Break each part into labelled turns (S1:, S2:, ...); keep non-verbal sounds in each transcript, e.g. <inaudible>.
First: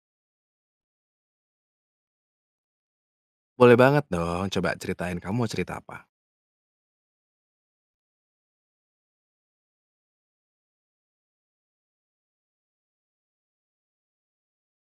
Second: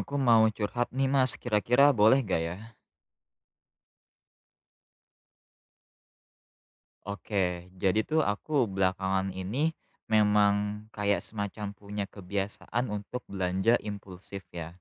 S1: Aku mau curhat nih Mas, kira-kira boleh nggak ya?
S2: Boleh banget dong, coba ceritain kamu mau cerita apa?
S1: Oke, jadi tuh aku belakangan ini memang kayak semacam punya kebiasaan untuk belanja impulsif ya.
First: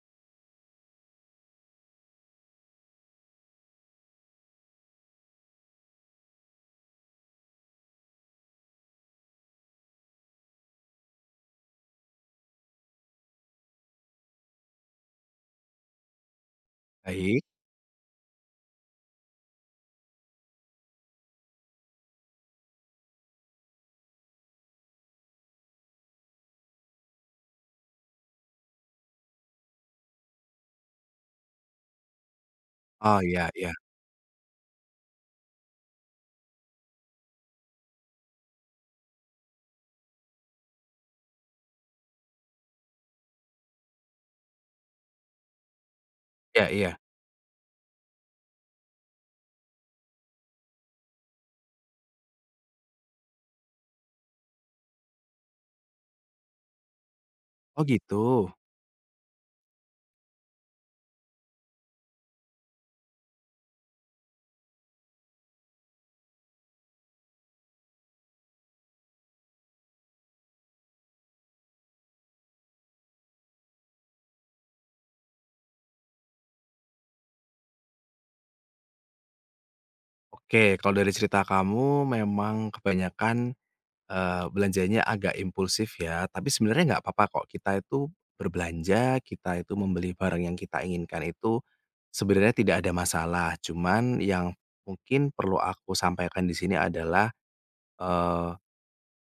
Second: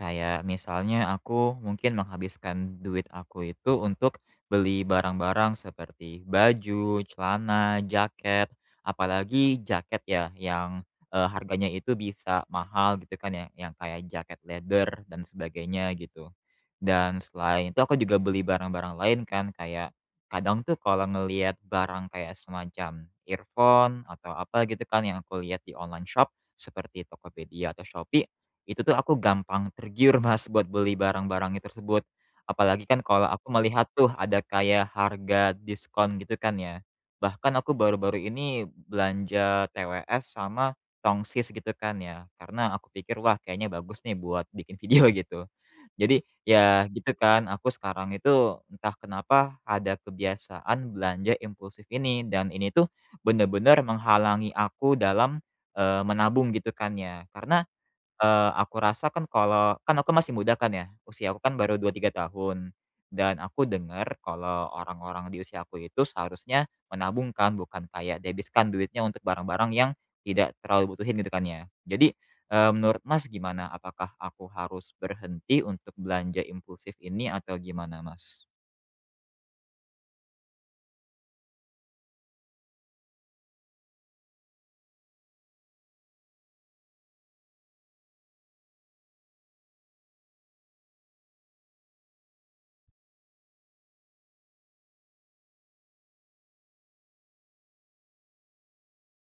S1: Kayak misalnya aku mungkin menghabiskan duit aku itu untuk beli barang-barang seperti baju, celana, jaket, apalagi jaket ya yang harganya itu bisa mahal gitu kan ya, yang kayak jaket leather dan sebagainya gitu. Dan
S2: Baik.
S1: selain itu aku juga beli barang-barang lain kan kayak kadang tuh kalau ngelihat barang kayak semacam earphone atau apa gitu kan yang aku lihat di online shop seperti Tokopedia atau Shopee, itu tuh aku gampang tergiur <laughs> Mas buat beli barang barang itu tersebut. Apalagi kan
S2: Oh
S1: kalau aku
S2: iya iya.
S1: melihat tuh ada kayak harga diskon gitu kan ya. Bahkan aku baru-baru ini belanja TWS sama tongsis gitu kan ya. Karena aku pikir wah kayaknya bagus nih buat bikin <laughs> video gitu. Jadi,
S2: Iya
S1: ya
S2: iya.
S1: gitu kan, aku sekarang itu entah kenapa ada kebiasaan belanja impulsif ini, dan ini tuh bener-bener menghalangi aku dalam, menabung gitu kan ya. Karena
S2: Oh gitu?
S1: Aku rasa kan kalau kan aku masih muda kan ya, usia aku kan baru 2 3 tahun, dan aku dengar kalau orang-orang di usia aku itu seharusnya menabungkan bukan kayak debiskan duitnya untuk barang-barang yang tidak terlalu butuhin gitu kan ya. Jadi, menurut Mas gimana? Apakah aku harus berhenti untuk belanja impulsif ini atau gimana Mas?
S2: Oke, kalau dari cerita kamu memang kebanyakan, belanjanya agak impulsif ya, tapi sebenarnya nggak apa-apa kok kita itu berbelanja, kita itu membeli barang yang kita inginkan itu sebenarnya tidak ada masalah. Cuman yang mungkin perlu aku sampaikan di sini adalah, eee,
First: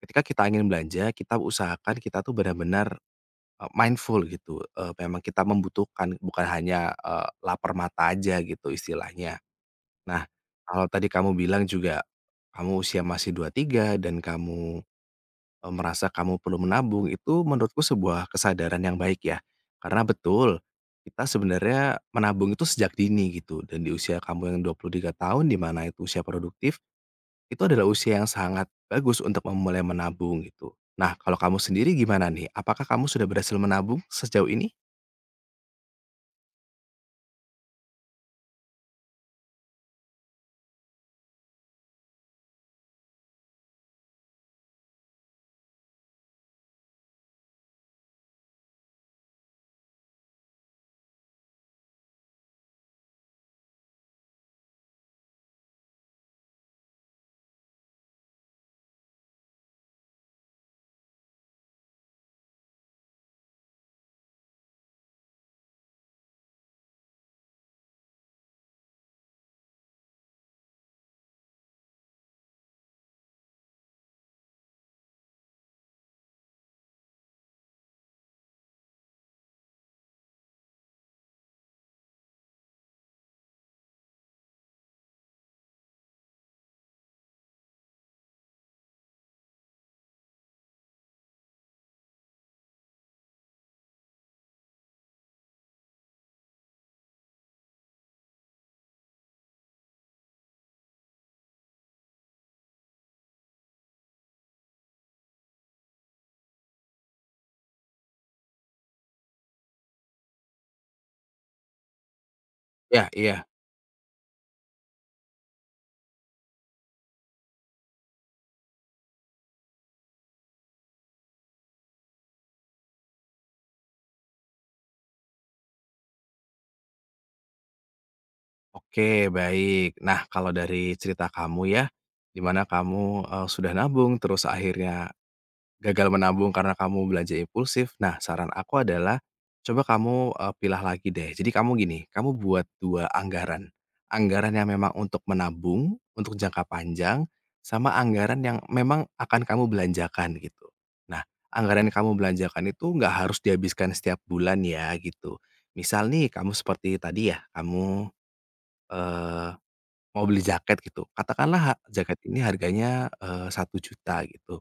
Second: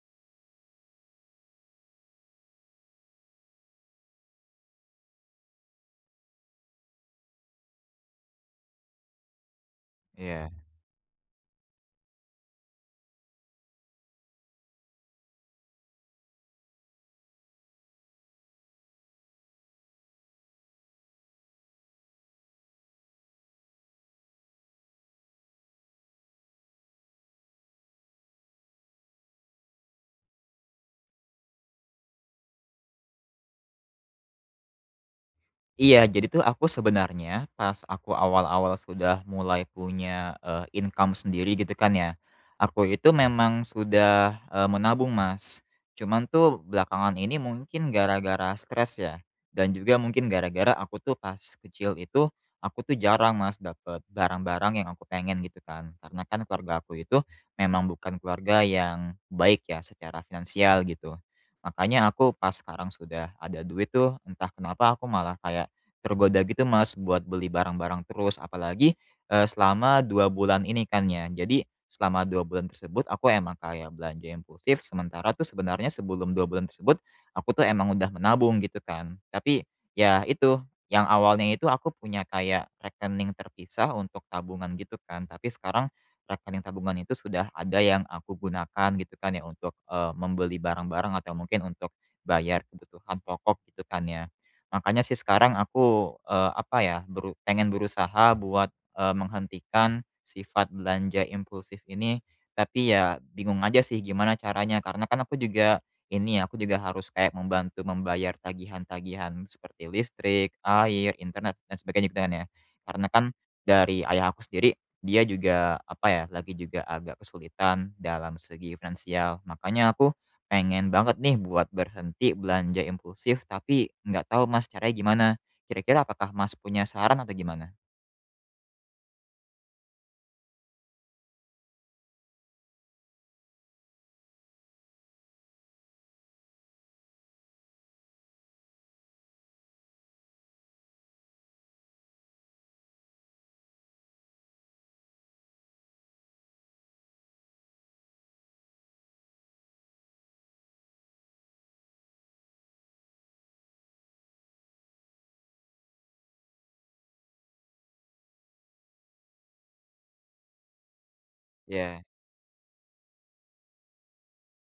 S2: ketika kita ingin belanja, kita usahakan kita tuh benar-benar mindful gitu, memang kita membutuhkan bukan hanya, lapar mata aja gitu istilahnya. Nah,
S1: Iya.
S2: kalau tadi kamu bilang juga kamu usia masih 23 dan kamu, merasa kamu perlu menabung, itu menurutku sebuah kesadaran yang baik ya. Karena betul, kita sebenarnya menabung itu sejak dini gitu dan di usia kamu yang 23 tahun di mana itu usia produktif, itu adalah usia yang sangat bagus untuk memulai menabung gitu. Nah, kalau kamu sendiri gimana nih? Apakah kamu sudah berhasil menabung sejauh ini?
S1: Iya, jadi tuh aku sebenarnya pas aku awal-awal sudah mulai punya, income sendiri gitu kan ya, aku itu memang sudah, menabung, Mas. Cuman tuh belakangan ini mungkin gara-gara stres ya, dan juga mungkin gara-gara aku tuh pas kecil itu, aku tuh jarang Mas dapet barang-barang yang aku pengen gitu kan. Karena kan keluarga aku itu memang bukan keluarga yang baik ya secara finansial gitu. Makanya aku pas sekarang sudah ada duit tuh entah kenapa aku malah kayak tergoda gitu Mas buat beli barang-barang terus apalagi, selama 2 bulan ini kan ya. Jadi selama 2 bulan tersebut aku emang kayak belanja impulsif sementara tuh sebenarnya sebelum 2 bulan tersebut, aku tuh emang udah menabung gitu kan. Tapi ya itu, yang awalnya itu aku punya kayak rekening terpisah untuk tabungan gitu kan. Tapi sekarang rekening tabungan itu sudah ada yang aku gunakan gitu kan ya untuk, membeli barang-barang atau mungkin untuk bayar kebutuhan pokok gitu kan ya. Makanya sih sekarang aku, apa ya, beru pengen berusaha buat, menghentikan sifat belanja impulsif ini, tapi ya bingung aja sih gimana caranya. Karena kan aku juga ini ya, aku juga harus kayak membantu membayar tagihan-tagihan seperti listrik, air, internet, dan sebagainya gitu kan ya.
S2: Iya
S1: Karena kan
S2: iya.
S1: dari ayah aku sendiri, dia juga apa ya, lagi juga agak kesulitan dalam segi finansial. Makanya aku pengen banget nih buat berhenti belanja impulsif, tapi nggak tahu Mas caranya gimana. Kira-kira apakah Mas punya saran atau gimana?
S2: Oke, baik. Nah, kalau dari cerita kamu ya, di mana kamu, sudah nabung, terus akhirnya gagal menabung karena kamu belanja impulsif. Nah, saran aku adalah coba kamu, pilah lagi deh. Jadi kamu gini, kamu buat 2 anggaran. Anggaran yang memang untuk menabung, untuk jangka panjang, sama anggaran yang memang akan kamu belanjakan, gitu. Nah, anggaran yang kamu belanjakan itu nggak harus dihabiskan setiap bulan ya, gitu. Misal nih, kamu seperti tadi ya, kamu Eee, mau beli jaket gitu, katakanlah ha Mhm.
S1: Iya.
S2: Jaket ini harganya, Rp1.000.000 gitu.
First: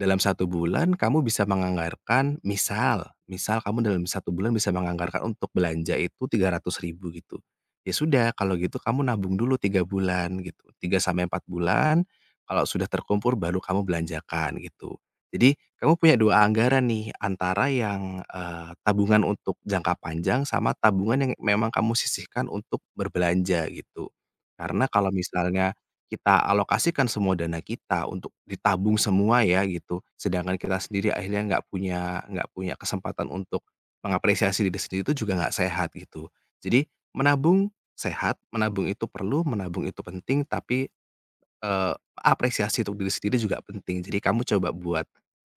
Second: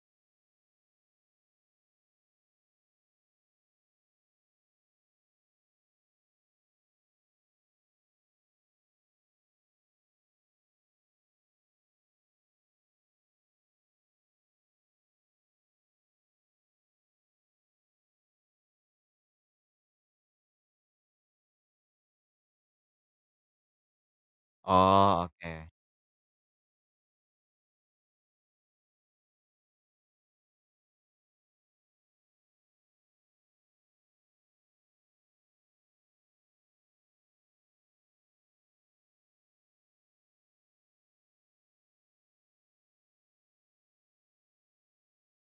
S2: Dalam satu bulan kamu bisa menganggarkan misal misal kamu dalam satu bulan bisa menganggarkan untuk belanja itu 300.000 gitu. Ya sudah kalau gitu kamu nabung dulu 3 bulan gitu, 3 sampai 4 bulan, kalau sudah terkumpul baru kamu belanjakan gitu. Jadi kamu punya 2 anggaran nih antara yang, tabungan untuk jangka panjang sama tabungan yang memang kamu sisihkan untuk berbelanja gitu. Karena kalau
S1: Oh, oke.
S2: misalnya kita alokasikan semua dana kita untuk ditabung semua ya gitu, sedangkan kita sendiri akhirnya nggak punya kesempatan untuk mengapresiasi diri sendiri itu juga nggak sehat gitu. Jadi menabung sehat, menabung itu perlu, menabung itu penting, tapi, eee, apresiasi untuk diri sendiri juga penting. Jadi kamu coba buat,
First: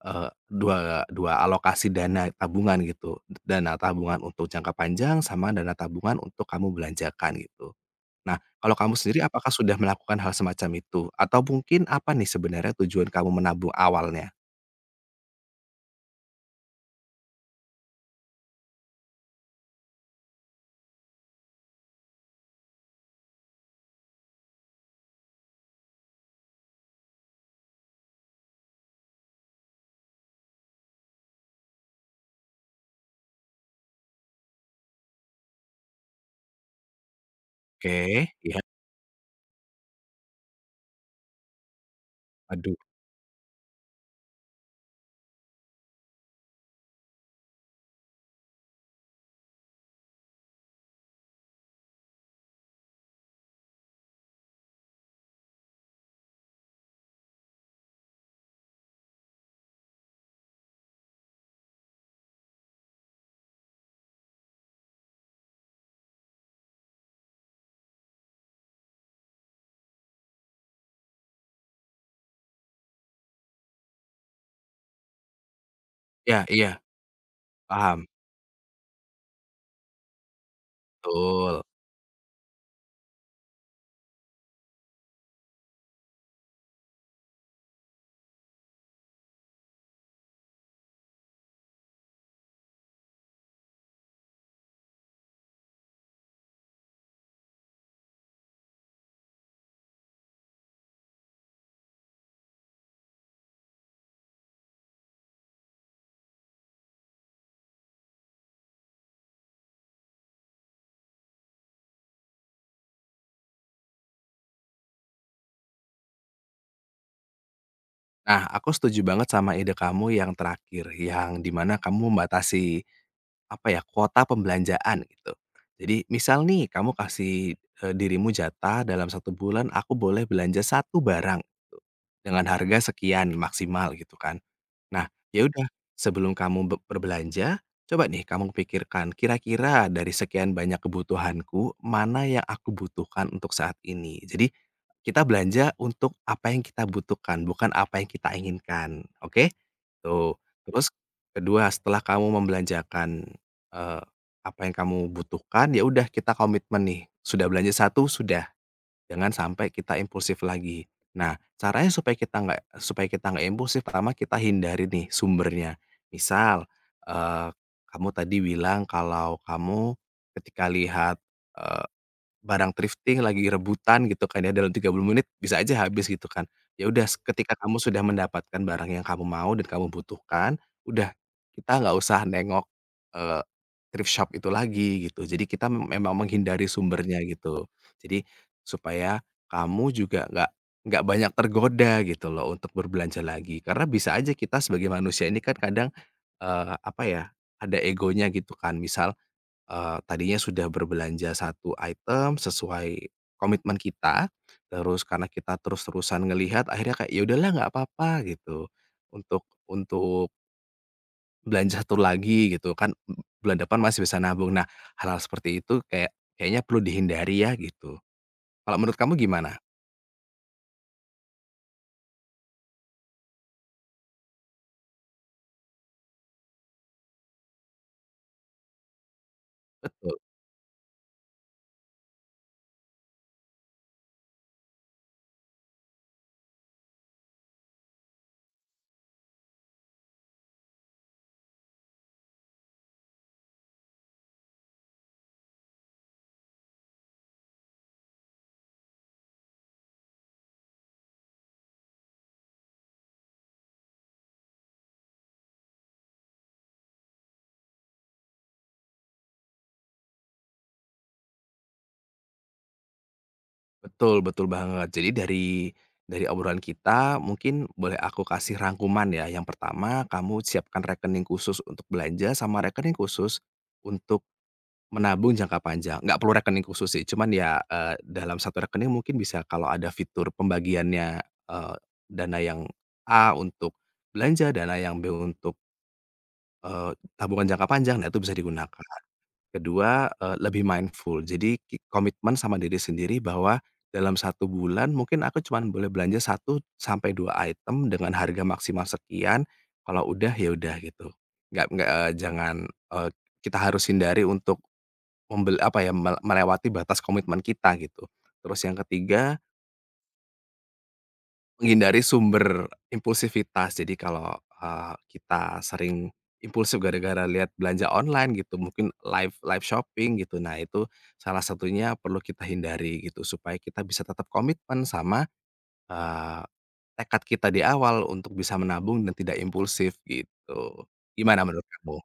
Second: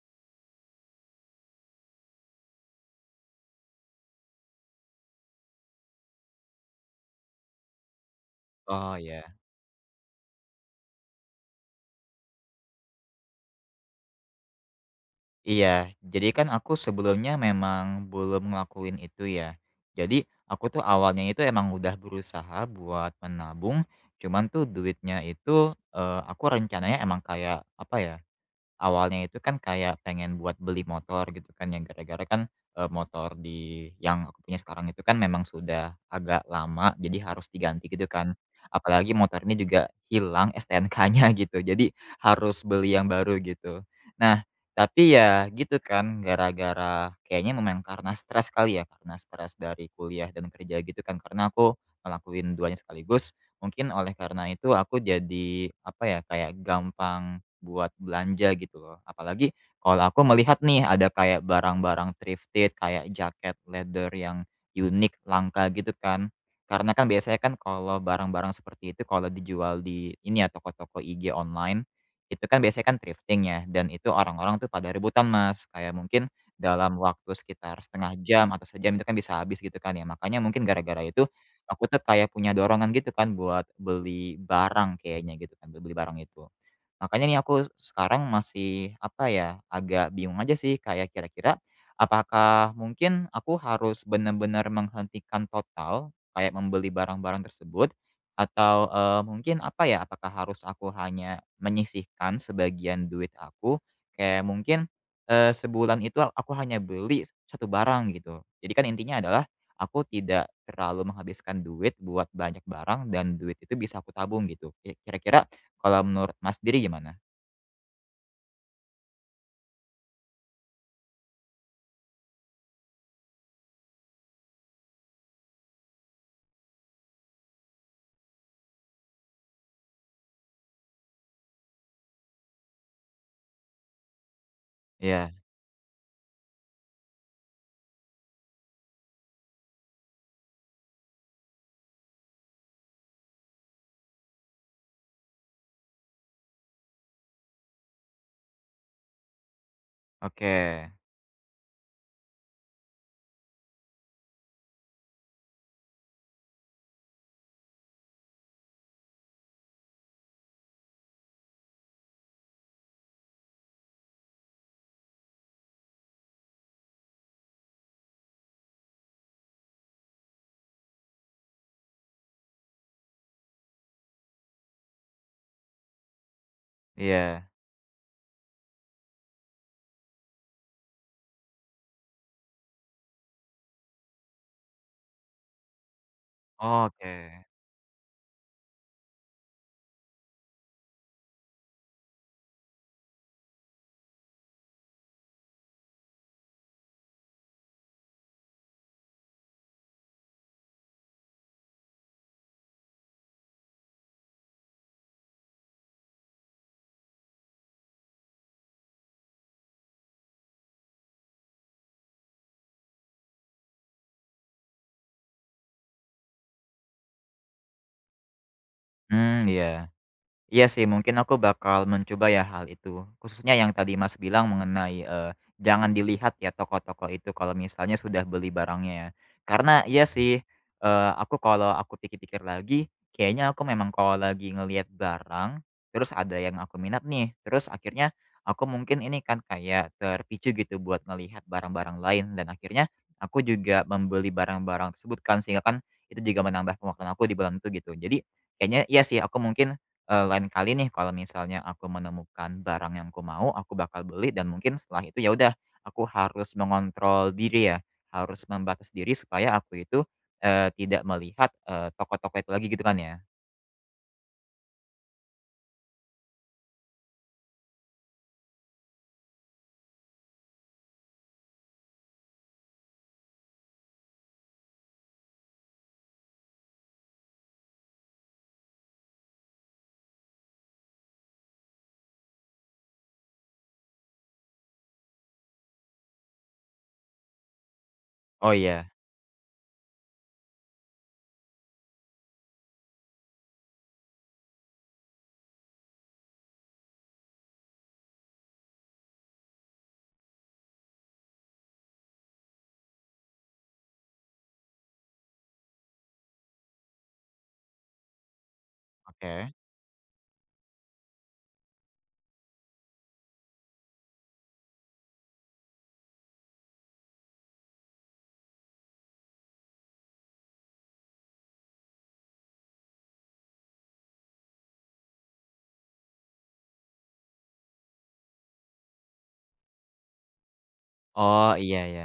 S2: dua dua alokasi dana tabungan gitu, dana tabungan untuk jangka panjang sama dana tabungan untuk kamu belanjakan gitu. Nah, kalau kamu
S1: Oh,
S2: sendiri
S1: iya.
S2: apakah sudah melakukan hal semacam itu? Atau mungkin apa nih sebenarnya tujuan kamu menabung awalnya?
S1: Iya, jadi kan aku sebelumnya memang belum ngelakuin itu ya. Jadi aku tuh awalnya itu emang udah berusaha buat menabung, cuman tuh duitnya itu, aku rencananya emang kayak apa ya. Awalnya itu kan kayak pengen buat beli motor gitu kan yang gara-gara kan, motor di yang aku punya sekarang itu kan memang sudah agak lama, jadi harus diganti gitu
S2: Oke,
S1: kan.
S2: iya.
S1: Apalagi motor ini juga hilang STNK-nya <laughs> gitu, jadi harus
S2: Aduh.
S1: beli yang baru gitu. Nah, tapi ya gitu kan, gara-gara kayaknya memang karena stres kali ya, karena stres dari kuliah dan kerja gitu kan, karena aku ngelakuin duanya sekaligus, mungkin oleh karena itu aku jadi, apa ya, kayak gampang buat belanja gitu loh. Apalagi kalau aku melihat nih ada kayak barang-barang thrifted kayak jaket leather yang unik, langka gitu kan. Karena kan biasanya kan kalau barang-barang seperti itu kalau dijual di ini ya toko-toko IG online, itu kan biasanya kan thrifting ya dan itu orang-orang tuh pada rebutan Mas, kayak mungkin
S2: Iya iya,
S1: dalam waktu sekitar
S2: paham,
S1: setengah jam atau sejam itu kan bisa habis gitu kan ya. Makanya mungkin gara-gara itu
S2: betul.
S1: aku tuh kayak punya dorongan gitu kan buat beli barang kayaknya gitu kan, beli barang itu. Makanya nih aku sekarang masih, apa ya, agak bingung aja sih kayak kira-kira apakah mungkin aku harus benar-benar menghentikan total kayak membeli barang-barang tersebut atau, mungkin, apa ya, apakah harus aku hanya menyisihkan sebagian duit aku, kayak mungkin, sebulan itu aku hanya beli satu barang gitu. Jadi kan intinya adalah aku tidak terlalu menghabiskan duit buat banyak barang dan duit itu bisa aku tabung gitu. Kira-kira kalau menurut Mas sendiri gimana?
S2: Nah, aku setuju banget sama ide kamu yang terakhir, yang di mana kamu membatasi, apa ya, kuota pembelanjaan gitu. Jadi misal nih kamu kasih, dirimu jatah dalam satu bulan aku boleh belanja satu barang gitu, dengan harga sekian maksimal gitu kan. Nah,
S1: Iya,
S2: ya udah, sebelum kamu berbelanja, coba nih kamu pikirkan, kira-kira dari sekian banyak kebutuhanku, mana yang aku butuhkan untuk saat ini? Jadi, kita belanja untuk apa yang kita butuhkan, bukan apa yang kita inginkan, oke? Tuh,
S1: oke.
S2: terus kedua, setelah kamu membelanjakan, eee, apa yang kamu butuhkan, ya udah kita komitmen nih, sudah belanja satu sudah. Jangan sampai kita impulsif lagi. Nah, caranya supaya kita nggak impulsif, pertama kita hindari nih sumbernya. Misal, eee, kamu tadi bilang kalau kamu ketika lihat, eh, barang thrifting lagi rebutan gitu kan ya, dalam 30 menit bisa aja habis gitu kan. Ya udah
S1: Iya.
S2: ketika kamu sudah mendapatkan barang yang kamu mau dan kamu butuhkan, udah kita nggak usah nengok, eee, thrift shop itu lagi gitu. Jadi kita memang menghindari
S1: Oke.
S2: sumbernya gitu. Jadi supaya kamu juga nggak banyak tergoda gitu loh untuk berbelanja lagi. Karena bisa aja kita sebagai manusia ini kan kadang, apa ya, ada egonya gitu kan. Misal tadinya sudah berbelanja satu item sesuai komitmen kita, terus karena kita terus-terusan ngelihat akhirnya kayak, "Ya udahlah nggak apa-apa," gitu, untuk belanja satu lagi gitu kan, bulan depan masih bisa nabung. Nah, hal-hal seperti itu kayak kayaknya perlu dihindari ya gitu. Kalau menurut kamu
S1: Mmm,
S2: gimana?
S1: iya. Iya sih, mungkin aku bakal mencoba ya hal itu. Khususnya yang tadi Mas bilang mengenai, jangan dilihat ya toko-toko itu kalau misalnya sudah beli barangnya ya. Karena iya
S2: Betul
S1: sih, aku kalau aku pikir-pikir lagi, kayaknya aku memang kalau lagi ngelihat barang, terus ada yang aku minat nih, terus akhirnya aku mungkin ini kan kayak terpicu gitu buat ngelihat barang-barang lain dan akhirnya aku juga membeli barang-barang tersebut kan, sehingga kan itu juga menambah pengeluaran aku di bulan itu gitu. Jadi kayaknya iya sih aku mungkin lain kali nih kalau misalnya aku menemukan barang yang aku mau, aku bakal beli dan mungkin setelah itu ya udah, aku harus mengontrol diri ya, harus membatas diri supaya aku itu, tidak melihat, toko-toko itu lagi gitu kan ya?
S2: betul betul banget. Jadi dari obrolan kita mungkin boleh aku kasih rangkuman ya. Yang pertama, kamu siapkan rekening khusus untuk belanja sama rekening khusus untuk menabung jangka panjang, nggak perlu rekening khusus sih, cuman ya, dalam satu rekening mungkin bisa kalau ada fitur pembagiannya, dana yang A untuk belanja, dana yang B untuk, tabungan jangka panjang, nah itu bisa
S1: Oh
S2: digunakan.
S1: iya,
S2: Kedua, lebih mindful, jadi komitmen sama diri sendiri bahwa dalam satu bulan mungkin aku cuman boleh belanja satu sampai 2 item dengan harga maksimal sekian, kalau udah ya udah gitu. Nggak, eee, jangan, kita harus hindari untuk apa ya, melewati batas komitmen kita gitu. Terus yang ketiga,
S1: oke.
S2: menghindari sumber impulsivitas. Jadi kalau, kita sering impulsif gara-gara lihat belanja online gitu, mungkin live live shopping gitu. Nah itu salah satunya perlu kita hindari gitu, supaya kita bisa tetap komitmen sama, eee, tekad kita di awal untuk bisa menabung dan tidak impulsif gitu. Gimana
S1: Oh,
S2: menurut
S1: iya
S2: kamu?
S1: ya.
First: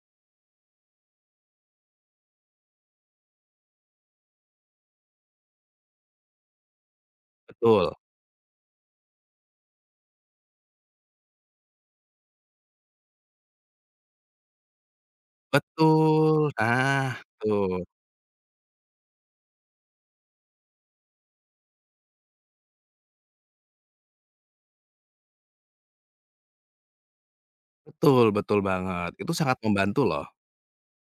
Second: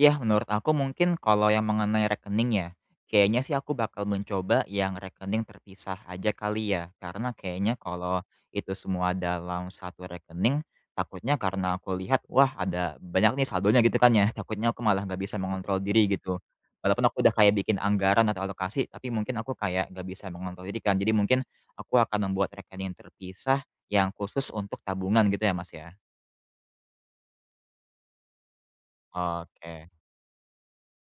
S1: Iya, menurut aku mungkin kalau yang mengenai rekening ya, kayaknya sih aku bakal mencoba yang rekening terpisah aja kali ya. Karena kayaknya
S2: Betul
S1: kalau itu semua dalam satu rekening, takutnya karena aku lihat, wah ada banyak nih saldonya gitu kan ya, <laughs> takutnya aku malah nggak bisa mengontrol diri gitu.
S2: betul,
S1: Walaupun
S2: nah,
S1: aku udah kayak bikin
S2: tuh.
S1: anggaran atau alokasi, tapi mungkin aku kayak nggak bisa mengontrol diri kan. Jadi mungkin aku akan membuat rekening terpisah yang khusus untuk tabungan gitu ya Mas ya?
S2: Betul betul banget, itu sangat
S1: Oke.
S2: membantu loh,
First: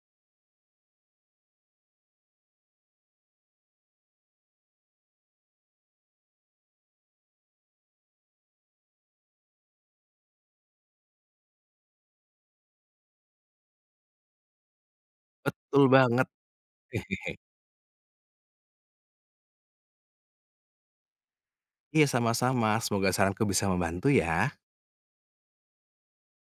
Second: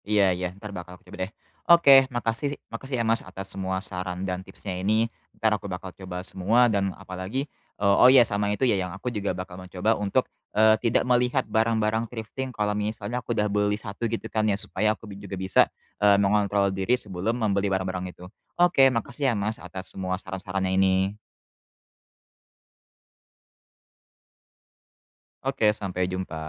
S1: Iya iya, ntar bakal aku coba deh. Oke, makasih makasih ya, Mas, atas semua saran dan tipsnya ini. Ntar aku bakal coba semua dan apalagi oh iya sama itu ya yang aku juga bakal mencoba untuk, tidak melihat barang-barang thrifting kalau misalnya aku udah beli satu gitu kan ya, supaya aku juga bisa,
S2: betul banget.
S1: mengontrol diri sebelum
S2: <laughs>
S1: membeli barang-barang itu. Oke, makasih ya, Mas, atas semua saran-sarannya ini.
S2: Iya sama-sama, semoga saranku bisa membantu ya.
S1: Oke, sampai jumpa.